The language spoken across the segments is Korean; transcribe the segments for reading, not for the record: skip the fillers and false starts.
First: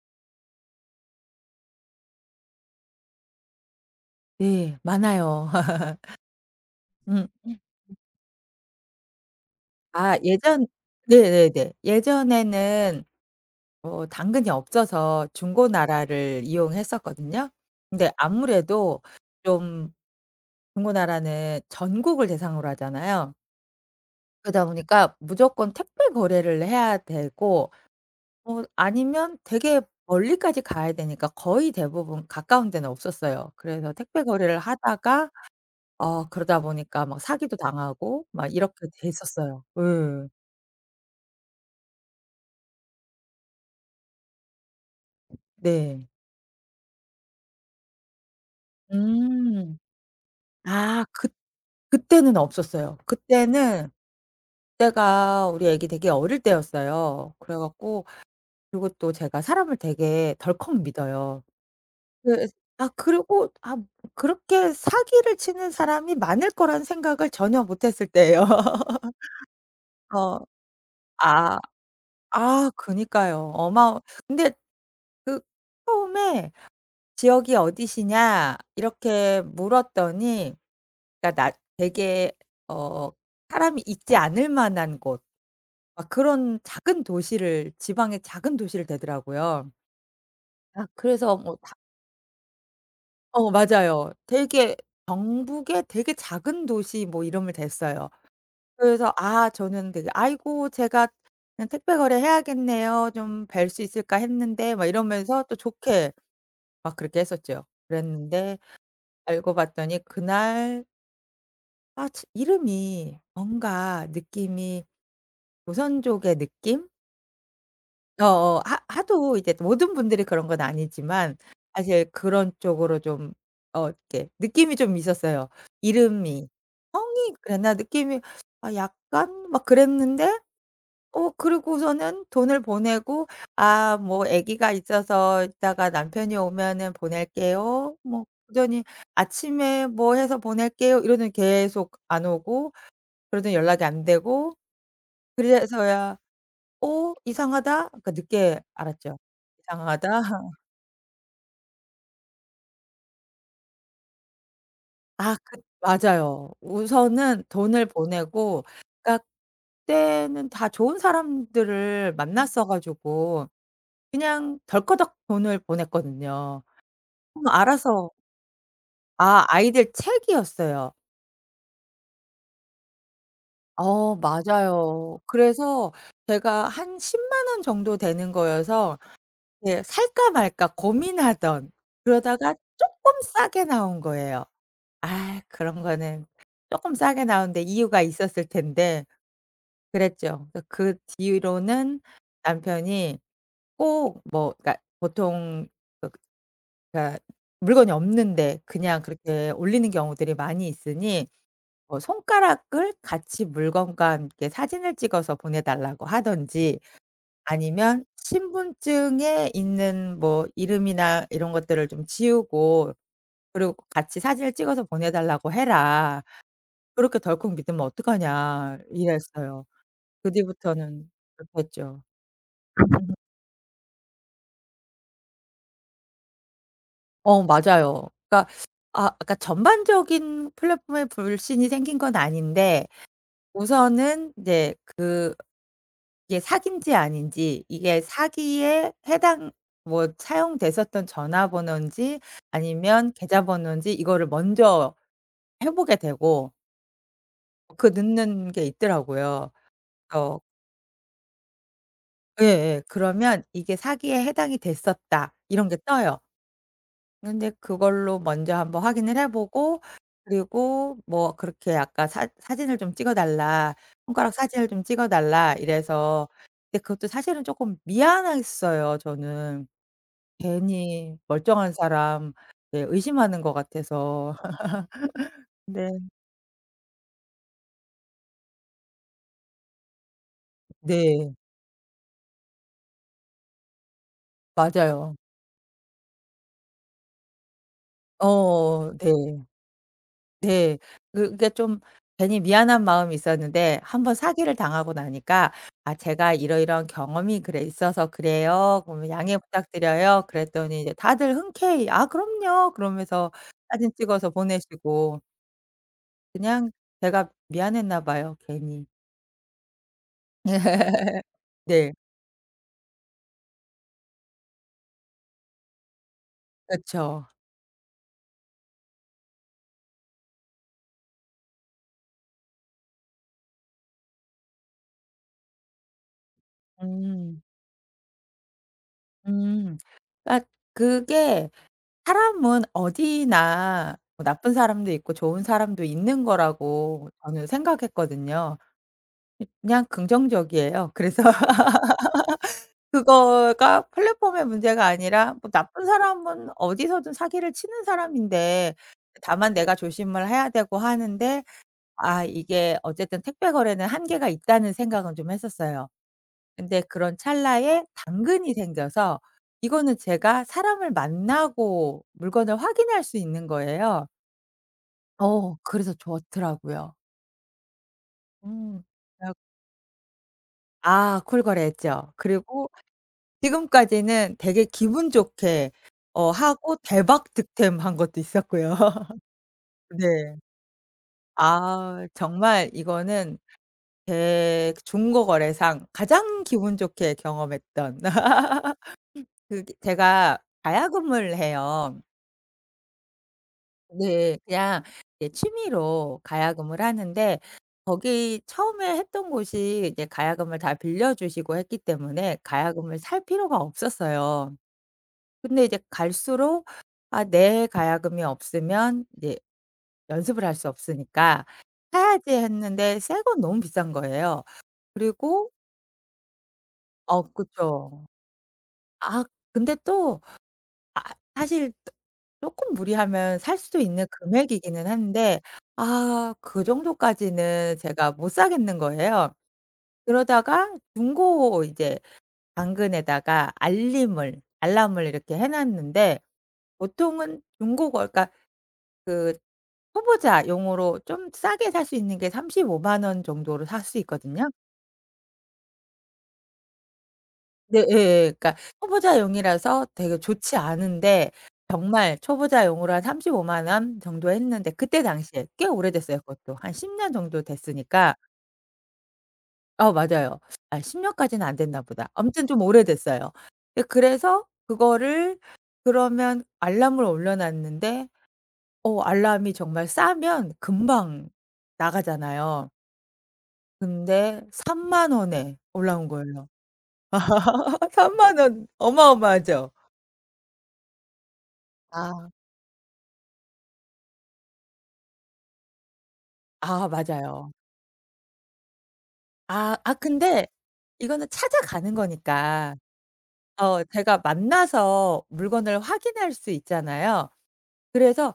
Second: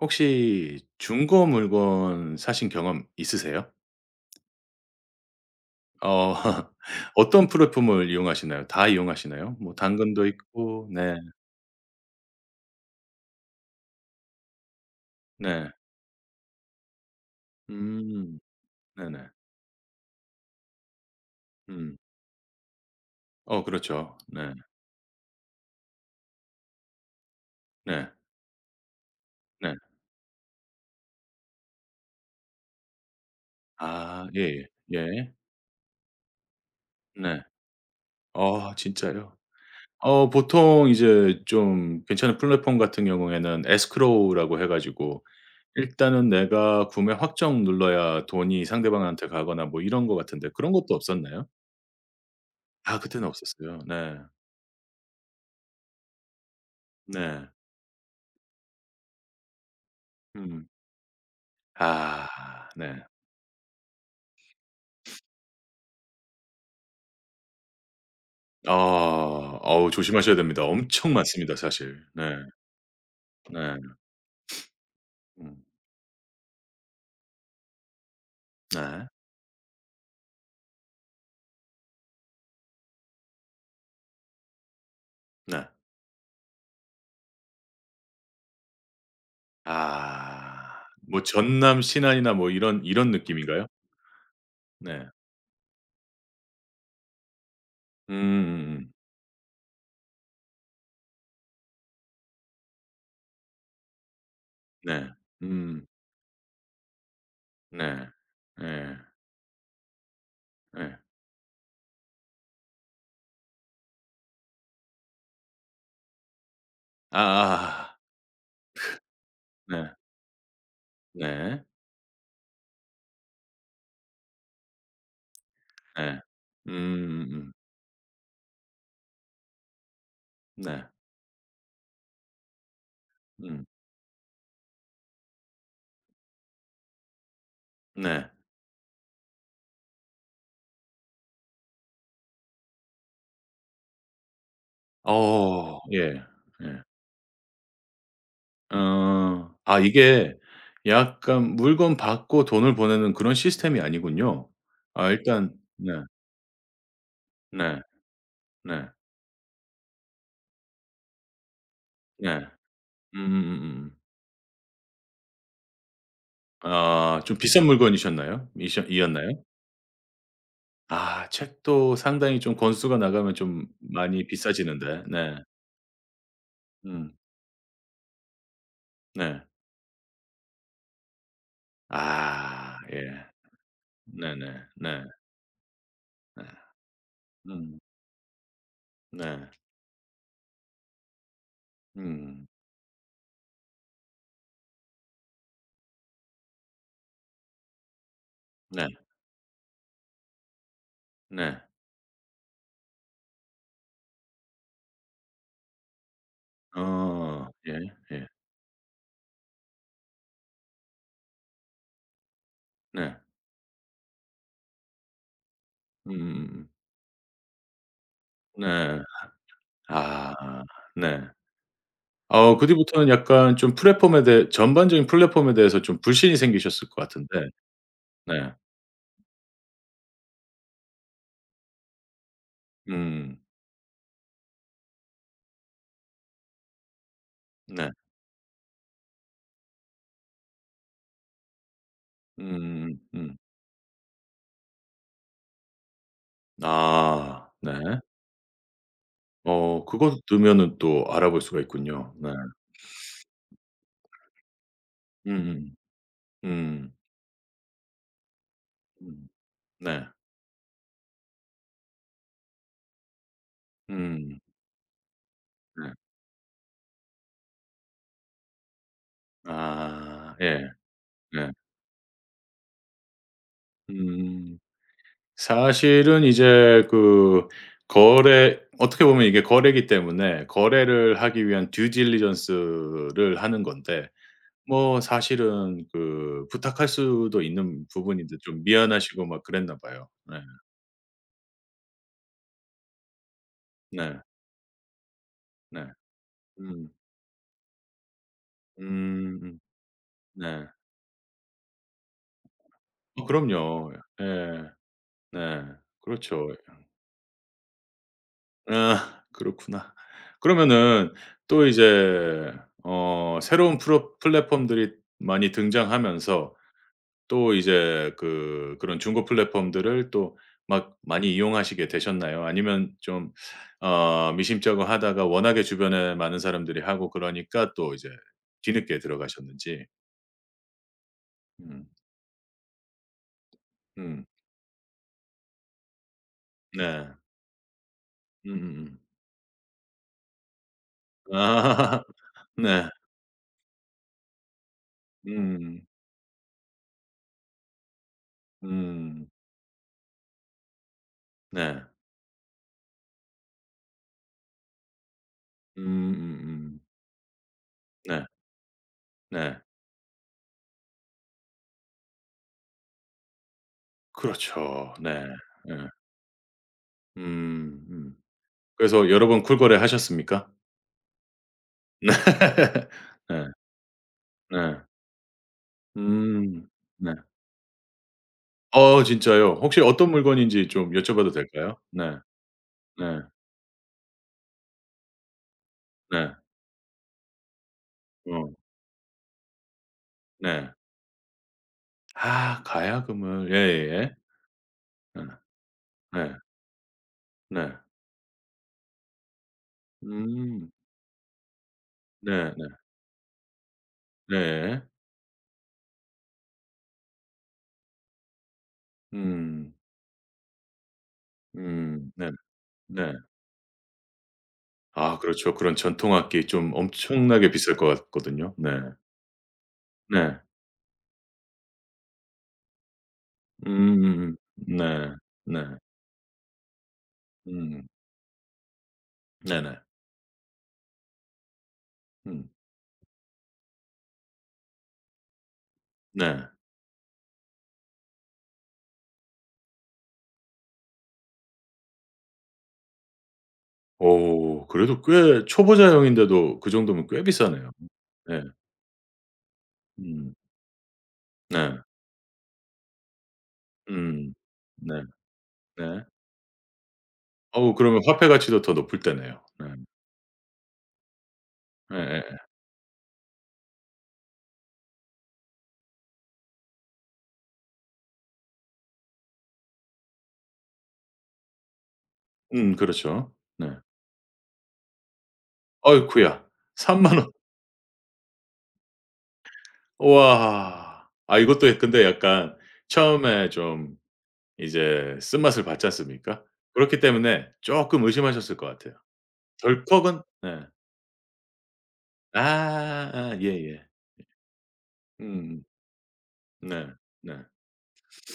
혹시 중고 물건 사신 경험 있으세요? 네. 많아요. 어 어떤 음. 플랫폼을 이용하시나요? 다 이용하시나요? 뭐 아 당근도 예전 있고 네. 네네네. 예전에는 당근이 없어서 네. 중고나라를 이용했었거든요. 근데 음. 아무래도 네네. 좀 중고나라는 음. 전국을 대상으로 하잖아요. 어 그렇죠. 네. 그러다 보니까 무조건 택배 거래를 해야 되고 네. 아니면 네. 되게 멀리까지 가야 되니까 거의 대부분 가까운 데는 없었어요. 그래서 택배 아 거래를 예예. 예. 하다가 예. 그러다 보니까 막 네. 사기도 당하고 막 아 이렇게 진짜요? 됐었어요. 예. 어 보통 이제 좀 괜찮은 플랫폼 같은 경우에는 escrow라고 해 가지고 네. 일단은 내가 구매 확정 눌러야 돈이 상대방한테 가거나 음. 뭐 이런 것 같은데 그런 것도 아 그 없었나요? 그때는 없었어요. 아 그때는 없었어요. 그때는 네. 그때가 우리 애기 되게 어릴 때였어요. 네. 그래 갖고 그리고 또 제가 사람을 되게 음. 덜컥 믿어요. 그 아 아 네. 그리고 아 그렇게 사기를 치는 사람이 많을 거란 생각을 전혀 못 했을 때예요. 어. 어우 조심하셔야 어 됩니다. 엄청 많습니다 아 사실. 네. 그니까요. 네. 어마어 근데 그 음. 처음에 "지역이 어디시냐?" 네. 이렇게 물었더니 그러니까 나 되게 어 사람이 있지 않을 만한 곳, 네. 막 그런 작은 도시를, 지방의 작은 도시를 되더라고요. 아. 아. 뭐 그래서 뭐 다 전남 신안이나 뭐 이런 느낌인가요? 맞아요. 되게 네. 경북의 되게 작은 도시 뭐 이름을 댔어요. 음음음. 그래서 아 저는 되게 '아이고 제가 그냥 택배 거래해야겠네요. 좀 뵐 수 있을까?' 했는데 막 네. 이러면서 또 음. 좋게 막 그렇게 했었죠. 네. 그랬는데 예. 알고 봤더니 그날 예. 아 지 이름이 뭔가 느낌이 조선족의 느낌? 아아아. 어어. 하 하도 이제 네. 모든 분들이 그런 건 아니지만 네. 사실 그런 쪽으로 좀 이렇게 느낌이 좀 있었어요. 예. 이름이 성이 음음음. 그랬나 느낌이 아 약간 막 그랬는데 네. 그러고서는 돈을 보내고 음. "아 뭐 아기가 있어서 이따가 남편이 오면은 보낼게요." 뭐 네. 그러더니 "아침에 뭐 해서 보낼게요." 이러더니 계속 안 오고 그러더니 연락이 안 되고 어. 예. 그래서야 예. '어 이상하다.' 그러니까 늦게 알았죠. 어. 아 '이상하다.' 이게 약간 물건 받고 돈을 보내는 그런 시스템이 아니군요. 아 일단 네. 맞아요. 우선은 네. 돈을 보내고 네. 그러니까 그때는 다 좋은 사람들을 네. 만났어 가지고 음음음음. 그냥 덜커덕 돈을 보냈거든요. 아 좀 그럼 비싼 알아서 물건이셨나요? 이셔 이었나요? 아 아이들 책이었어요. 아 책도 상당히 좀 권수가 나가면 좀 어 많이 비싸지는데. 맞아요. 네. 그래서 제가 한 음. 1 0원 정도 되는 거여서 네. 예 살까 말까 고민하던 그러다가 아 예. 쪼끔 싸게 나온 거예요. 네네. 네. 아 그런 거는 네. 네. 조금 싸게 나오는데 음. 이유가 있었을 텐데 네. 그랬죠. 그래서 그 뒤로는 음. 남편이 꼭 뭐 그러니까 보통 그 그러니까 물건이 없는데 네. 그냥 그렇게 올리는 경우들이 많이 있으니 네. 뭐 손가락을 같이 물건과 함께 사진을 찍어서 보내 달라고 하든지 어. 예. 아니면 예. 신분증에 있는 뭐 이름이나 이런 것들을 좀 지우고 네. 그리고 같이 사진을 찍어서 보내 달라고 해라. 음음음음. 그렇게 덜컥 믿으면 어떡하냐 네. 이랬어요. 그 아 뒤부터는 네. 못했죠. 어 그 뒤부터는 약간 좀 플랫폼에 대해 전반적인 플랫폼에 대해서 좀 불신이 생기셨을 것 어 같은데. 맞아요. 네. 그러니까 전반적인 플랫폼에 불신이 생긴 건 아닌데 음. 우선은 인제 그게 사기인지 아닌지 네. 이게 사기에 해당 뭐 사용됐었던 전화번호인지 음 아니면 음. 계좌번호인지 이거를 먼저 해 보게 되고 아 네. 그 늦는 게 있더라고요. 어 그거 어 넣으면은 또 알아볼 수가 있군요. 네. 예예. 그러면 이게 사기에 해당이 됐었다 이런 음음. 게 떠요. 음. 근데 그걸로 먼저 한번 확인을 음. 해 보고 네. 그리고 뭐 그렇게 아까 사 "사진을 좀 찍어 달라. 손가락 음. 사진을 좀 찍어 달라." 네. 이래서 근데 그것도 사실은 조금 미안했어요, 저는. 아 예. 괜히 네. 멀쩡한 사람 예 의심하는 것 같아서. 음. 네. 사실은 이제 그 거래 어떻게 보면 이게 거래기 때문에 거래를 네. 하기 위한 due diligence를 하는 건데, 뭐 맞아요. 사실은 그 부탁할 수도 있는 부분인데 좀 어 네. 미안하시고 막 그랬나 봐요. 네. 네. 그게 좀 괜히 미안한 마음이 있었는데 한 번 네. 사기를 당하고 나니까 네. "아 제가 이러이러한 음. 경험이 그래 있어서 그래요. 그러면 양해 음음. 부탁드려요." 네. 그랬더니 이제 다들 흔쾌히 "아 그럼요." 어 그러면서 사진 그럼요. 찍어서 예. 보내시고 네. 그렇죠. 그냥 제가 미안했나 봐요 괜히. 아 그렇구나. 그러면은 또 네. 이제 어 새로운 프로 플랫폼들이 많이 등장하면서 그쵸. 또 이제 그런 중고 플랫폼들을 또 막 많이 이용하시게 되셨나요? 아니면 좀 어 미심쩍어 하다가 워낙에 주변에 많은 사람들이 하고 음. 그러니까 또 이제 뒤늦게 음. 들어가셨는지. 그러니까 그게 음. 사람은 어디나 음. 뭐 나쁜 사람도 있고 좋은 사람도 있는 네. 거라고 저는 생각했거든요. 음음음. 그냥 긍정적이에요. 그래서 아. 네. 그거가 플랫폼의 문제가 아니라 뭐 음. 나쁜 사람은 어디서든 사기를 치는 사람인데 음. 다만 내가 조심을 해야 되고 하는데 네. 아 이게 어쨌든 택배 거래는 한계가 있다는 생각은 좀 했었어요. 음음음. 근데 그런 찰나에 네. 당근이 생겨서 네. 이거는 제가 사람을 만나고 물건을 확인할 수 있는 거예요. 그렇죠. 네. 어 예. 그래서 좋더라고요. 음 음. 음. 그래서 여러 그래 갖 번 쿨거래 하셨습니까? 아 콜 네. 거래했죠. 그리고 네. 지금까지는 되게 네. 기분 좋게 음. 하고 네. 대박 득템한 것도 있었고요. 어 진짜요? 혹시 어떤 네. 물건인지 좀 여쭤봐도 될까요? 아 네. 정말 네. 이거는 제 중고 거래상 네. 가장 기분 좋게 경험했던 어. 그게 제가 네. 가야금을 해요. 아 가야금을. 예예예. 네. 그냥 네. 이제 취미로 네. 가야금을 하는데 네. 거기 처음에 했던 곳이 이제 가야금을 음. 다 빌려 주시고 했기 때문에 네네. 네. 가야금을 살 필요가 없었어요. 네. 근데 이제 갈수록 아 내 가야금이 없으면 이제 음. 연습을 할 수 없으니까 음. 네. 사야지 했는데 네. 새 건 너무 비싼 거예요. 아 그리고 그렇죠. 그런 전통 악기 좀 어 엄청나게 비쌀 것 그쵸. 같거든요. 네. 아 근데 또 네. 아 사실 조금 무리하면 살 수도 있는 음음음. 네. 금액이기는 한데 네. 아 그 정도까지는 음. 제가 못 사겠는 거예요. 네네. 그러다가 중고 이제 음. 당근에다가 알림을 알람을 이렇게 해 놨는데 네. 보통은 중고 거 그러니까 초보자 용으로 좀 싸게 살 수 있는 게 3 5만원 정도로 살 수 있거든요. 오, 그래도 꽤 초보자형인데도 그 정도면 꽤 비싸네요. 네 예예. 네. 그러니까 초보자용이라서 되게 음. 좋지 않은데 네. 정말 초보자용으로 한 3 5만원 정도 음. 했는데 네. 그때 당시에 꽤 네. 오래됐어요, 그것도. 한 10년 정도 어우 그러면 됐으니까 화폐 가치도 더 높을 때네요. 네. 어 맞아요. 아 10 년까지는 안 됐나 보다. 예예예. 아무튼 좀 오래됐어요. 예 그래서 그거를 그러면 알람을 올려 놨는데 알람이 정말 싸면 금방 나가잖아요. 그렇죠. 네. 근데 3만 원에 올라온 어이쿠야. 거예요. 3만 원. 3만원 어마어마하죠. 우와. 아 이것도 근데 아. 약간 처음에 좀 이제 쓴맛을 봤지 않습니까? 아 그렇기 때문에 맞아요. 쪼끔 의심하셨을 것 같아요. 덜컥은, 근데 네. 이거는 찾아가는 거니까 아 아 어 예예. 제가 만나서 음음. 물건을 확인할 수 네. 있잖아요. 네. 그래서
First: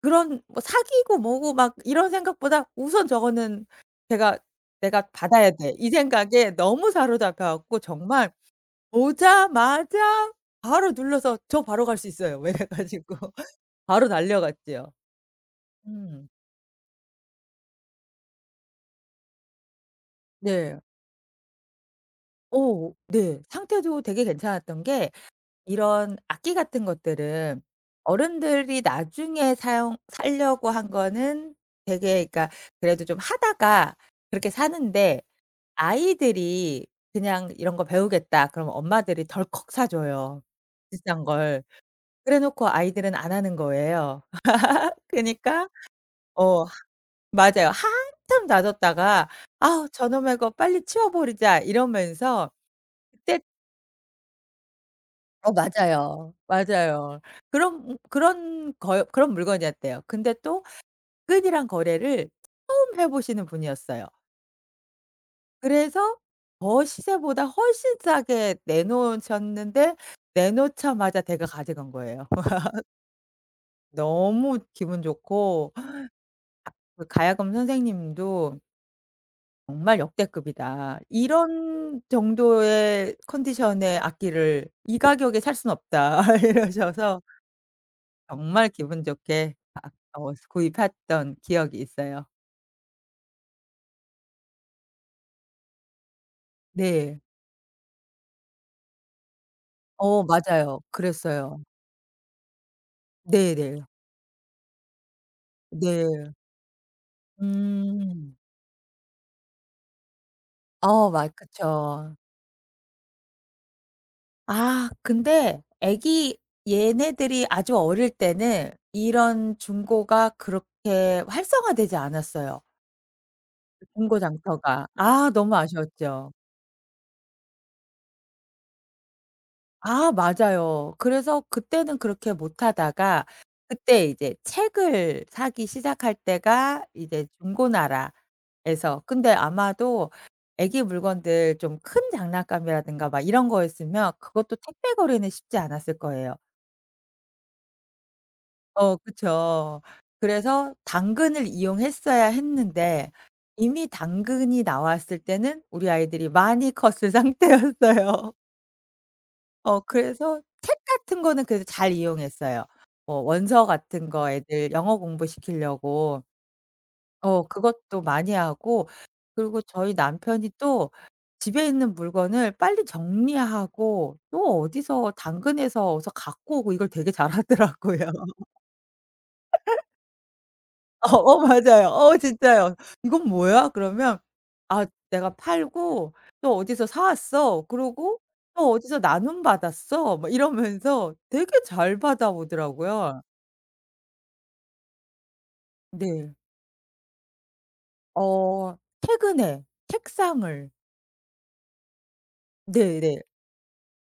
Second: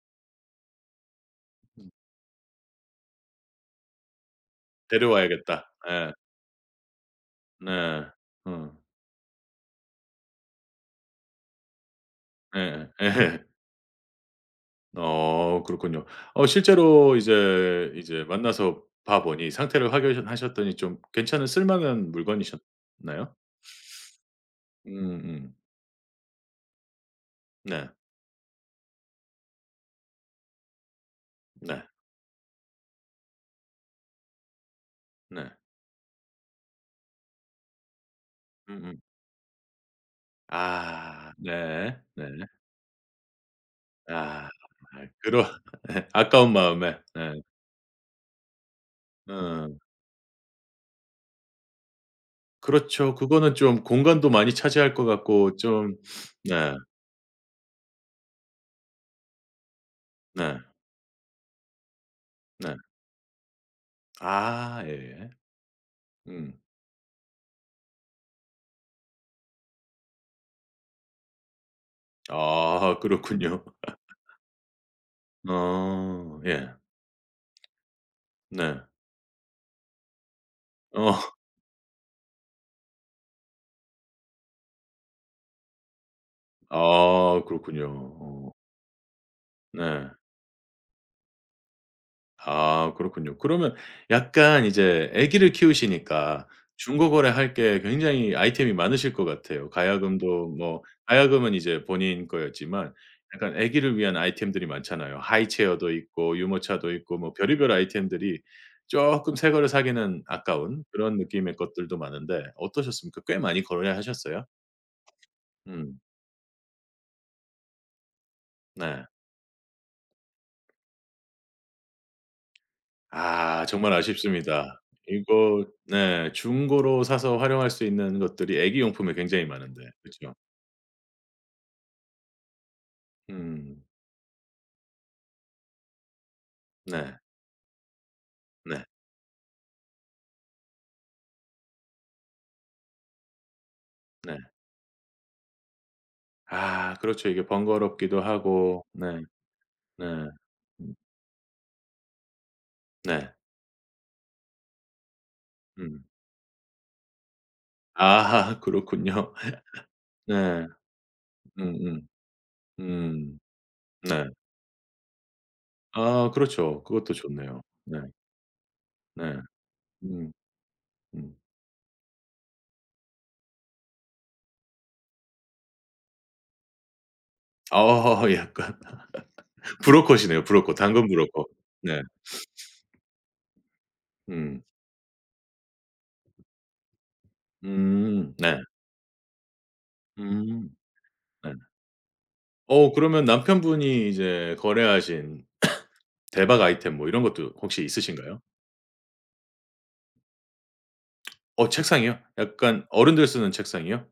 그런 뭐 사기고 뭐고 막 이런 생각보다 우선 저거는 제가 '내가 받아야 '데려와야겠다.' 돼.' 이 예. 생각에 너무 사로잡혀 갖고 네. 정말 어. 오자마자 바로 눌러서 저 바로 갈 수 있어요. 왜 그래 예. 가지고. 예. 바로 달려갔지요. 어 그렇군요. 음. 어 실제로 이제 만나서 봐 보니 상태를 확인하셨더니 네. 좀 괜찮은 쓸만한 어 물건이셨나요? 네. 상태도 되게 괜찮았던 게 음음. 이런 악기 같은 것들은 네. 어른들이 나중에 사용 사려고 한 거는 네. 되게 그러니까 그래도 좀 하다가 그렇게 사는데 네. 아이들이 그냥 "이런 거 배우겠다." 그러면 음음. 엄마들이 덜컥 사 줘요, 비싼 아 걸. 네. 네. 그래 놓고 아이들은 안 하는 거예요. 아 그런. 그니까 예 아까운 어 마음에. 네. 맞아요. 한참 다뒀다가 어. '아우 저놈의 거 빨리 치워버리자.' 이러면서 그렇죠. 그때 그거는 좀 공간도 많이 차지할 것 어 같고 좀. 맞아요. 네. 맞아요. 그런 물건이었대요. 근데 네. 또 끈이랑 거래를 네. 처음 해 보시는 분이었어요. 아 예예. 그래서 음. 더 시세보다 훨씬 싸게 내놓으셨는데 내놓자마자 댁을 가져간 거예요. 아 그렇군요. 너무 기분 좋고 아 예. 그 가야금 선생님도 네. 정말 역대급이다. 어. 이런 정도의 컨디션의 악기를 이 가격에 살 수는 없다. 이러셔서 아 그렇군요. 어 정말 기분 좋게 네. 구입했던 기억이 있어요. 아 그렇군요. 그러면 약간 이제 아기를 키우시니까 네. 중고거래 할게 굉장히 아이템이 많으실 것 같아요. 어 가야금도 맞아요. 뭐 가야금은 그랬어요. 이제 본인 거였지만 약간 네네. 아기를 위한 아이템들이 많잖아요. 하이체어도 네. 있고 유모차도 있고 뭐 별의별 음. 아이템들이 쪼끔 새 거를 사기는 아까운 어 그런 맞 느낌의 그쵸. 것들도 많은데 어떠셨습니까? 꽤 많이 거래하셨어요? 아 근데 음. 애기 얘네들이 아주 어릴 때는 네. 이런 중고가 그렇게 활성화되지 않았어요, 아 정말 중고 아쉽습니다. 장터가. 아 너무 이거 네 아쉬웠죠. 중고로 사서 활용할 수 있는 것들이 아기 용품에 굉장히 많은데. 아 그쵸? 맞아요. 그래서 그때는 그렇게 못 하다가 음. 그때 이제 책을 사기 시작할 때가 네. 이제 네. 중고나라에서 근데 아마도 애기 물건들 좀 큰 장난감이라든가 막 이런 거였으면 네. 그것도 택배 거리는 쉽지 않았을 거예요. 아 그렇죠. 이게 번거롭기도 하고. 어 네. 그쵸. 네. 그래서 음 당근을 이용했어야 했는데 네. 이미 당근이 나왔을 때는 우리 음. 아이들이 많이 컸을 아 상태였어요. 그렇군요. 어 그래서 네. 책 같은 거는 그래도 음음. 잘 이용했어요. 음. 뭐 음, 원서 같은 네. 거 애들 영어 공부시키려고 아 그렇죠. 그것도 어 좋네요. 네. 그것도 많이 하고 네. 그리고 저희 음. 남편이 또 음. 집에 있는 물건을 빨리 정리하고 또 어디서 당근에서 어디서 갖고 오고 이걸 되게 잘하더라고요. 어 약간 브로컷이네요, 브로컷. 당근 브로컷. 맞아요. 네. 어 진짜요. "이건 뭐야?" 그러면 음. "아 내가 팔고 또 어디서 사 왔어. 그러고 음. 네. 또 어디서 나눔 받았어." 막 음. 이러면서 되게 네. 잘 어 받아오더라고요. 그러면 남편분이 이제 거래하신 네. 대박 아이템 뭐 이런 것도 혹시 있으신가요? 어 최근에 책상을 어 책상이요? 약간 네네. 어른들 쓰는 책상이요?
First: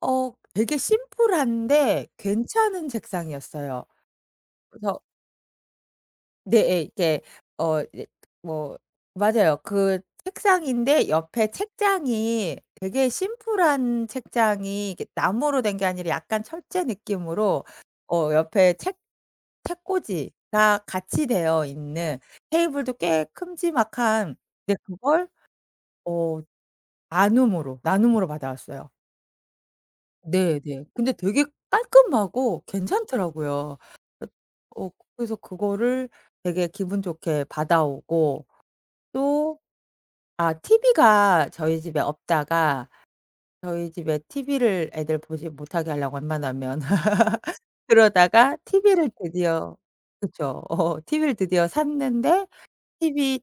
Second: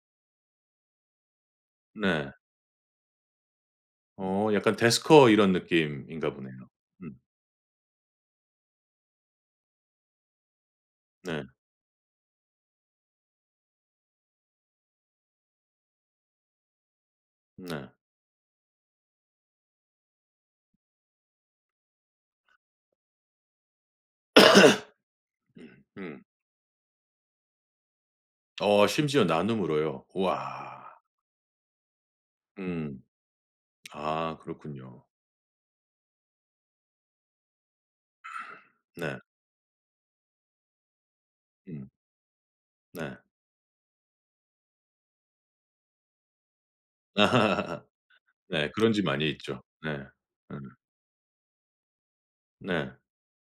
어 되게 심플한데 네. 괜찮은 책상이었어요. 어 약간 그래서 데스커 이런 느낌인가 보네요. 네 예. 음 이게 어 이제 뭐 맞아요. 그 책상인데 네. 옆에 책장이 되게 심플한 책장이 이게 나무로 된 게 아니라 약간 철제 느낌으로 네. 어 옆에 책 책꽂이가 같이 되어 있는 테이블도 꽤 큼지막한 근데 그걸 음. 어 나눔으로 어 받아왔어요. 심지어 나눔으로요? 네네. 우와. 근데 되게 깔끔하고 음. 괜찮더라고요. 그 아 어 그렇군요. 그래서 그거를 되게 기분 좋게 받아오고 네. 또 아 TV가 저희 음. 집에 없다가 네. 저희 집에 TV를 애들 보지 못하게 하려고 웬만하면 그러다가 네. 그런 집 TV를 많이 있죠. 드디어 네. 음. 그쵸. 어 TV를 드디어 샀는데 네. TV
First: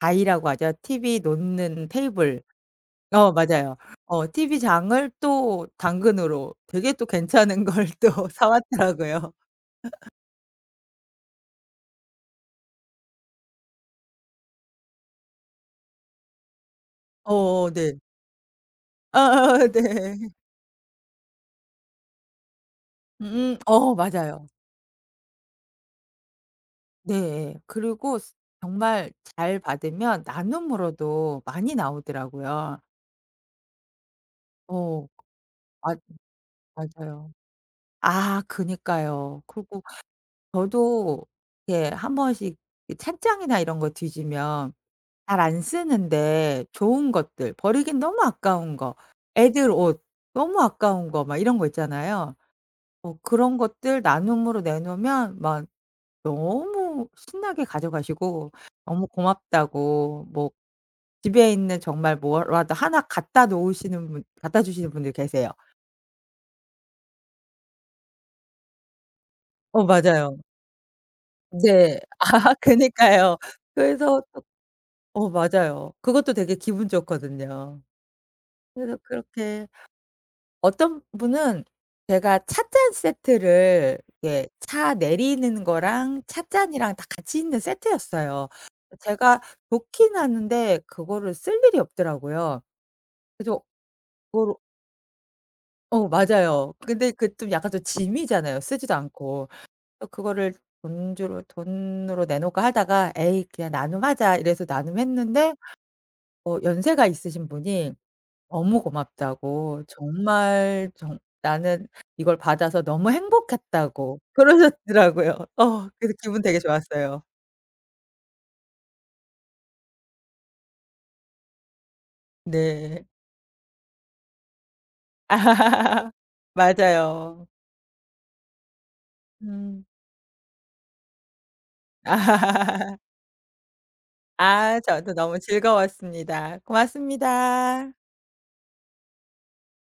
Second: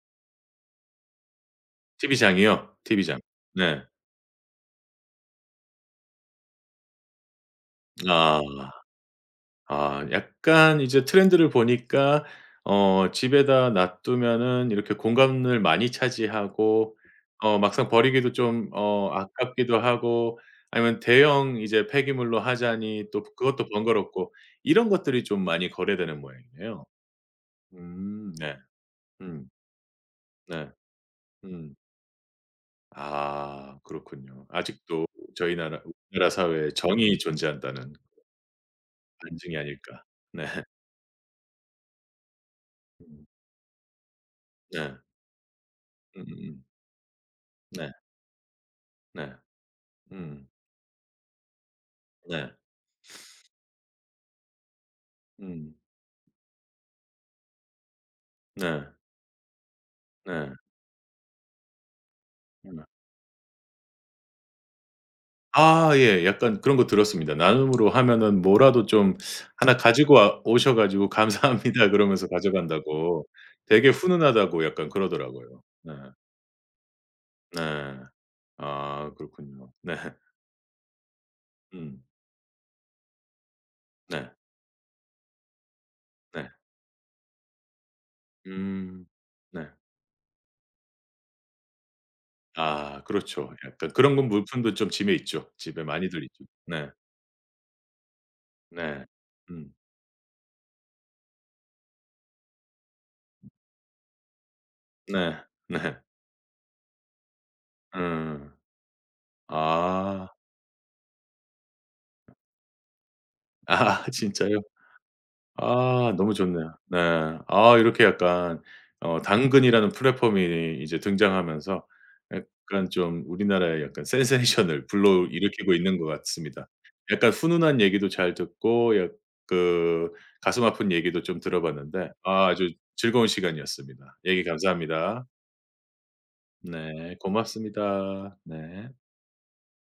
다이라고 하죠. TV 놓는 테이블. TV장이요? TV장. 어 맞아요. 네. 어 TV장을 또 당근으로 되게 또 괜찮은 걸 또 사 아. 왔더라고요. 아 약간 이제 트렌드를 보니까 어 집에다 놔두면은 이렇게 공간을 많이 차지하고 어 어어 막상 네. 버리기도 좀 어 아아 아깝기도 네. 하고 아니면 대형 이제 폐기물로 하자니 또 음음 그것도 어 번거롭고 맞아요. 이런 것들이 좀 많이 거래되는 모양이네요. 네. 그리고 스 네. 정말 음 잘 받으면 네. 나눔으로도 많이 음. 나오더라고요. 아 그렇군요. 아직도 어 저희 나라 맞 우리나라 사회에 정이 맞아요. 존재한다는 아 그니까요. 반증이 그리고 아닐까. 네. 저도 이렇게 한 번씩 이 음 찬장이나 이런 거 뒤지면 네. 잘 안 음음음. 쓰는데 좋은 것들 네. 버리긴 너무 아까운 거, 네. 애들 옷 음. 너무 아까운 거 막 이런 거 있잖아요. 네. 어 그런 것들 나눔으로 내놓으면 막 음. 너무 신나게 가져가시고 네. 너무 고맙다고 뭐 네. 집에 있는 정말 뭐라도 음. 하나 갖다 놓으시는 분 갖다 주시는 분들 계세요. 아 예. 약간 그런 거 들었습니다. 나눔으로 하면은 뭐라도 좀 하나 어 가지고 맞아요. 와 오셔 가지고 "감사합니다." 네. 그러면서 아 가져간다고 그니까요. 되게 그래서 또 훈훈하다고 약간 어 그러더라고요. 네. 맞아요. 그것도 되게 기분 좋거든요. 네. 그래서 아 그렇게 그렇군요. 네. 어떤 분은 음. 제가 찻잔 세트를 네. 이렇게 차 내리는 거랑 네. 찻잔이랑 다 같이 있는 세트였어요. 음. 제가 네. 좋긴 하는데 그거를 쓸 일이 없더라고요. 아 그렇죠. 그래서 약간 그런 건 그거를 물품도 좀 집에 있죠. 집에 어 많이들 있죠. 맞아요. 네. 근데 그 좀 약간 좀 짐이잖아요, 쓰지도 네. 않고. 음. 그래서 그거를 돈 주로 돈으로 내놓을까 하다가 '에이 그냥 나눔하자.' 이래서 네. 나눔했는데 네. 어 연세가 있으신 분이 음. 너무 고맙다고 아. 정말 정 "나는 이걸 받아서 너무 아 행복했다."고 진짜요? 그러셨더라고요. 어 아 그래서 너무 기분 되게 좋네요. 네. 좋았어요. 아 이렇게 약간 어 당근이라는 플랫폼이 이제 등장하면서 약간 네. 좀 우리나라의 약간 센세이션을 불러일으키고 있는 것 같습니다. 약간 맞아요. 훈훈한 얘기도 잘 듣고 약 음. 그 가슴 아픈 얘기도 좀 들어봤는데 아 아주 즐거운 시간이었습니다. 얘기 아 저도 감사합니다. 너무 즐거웠습니다. 네 고맙습니다. 고맙습니다. 네.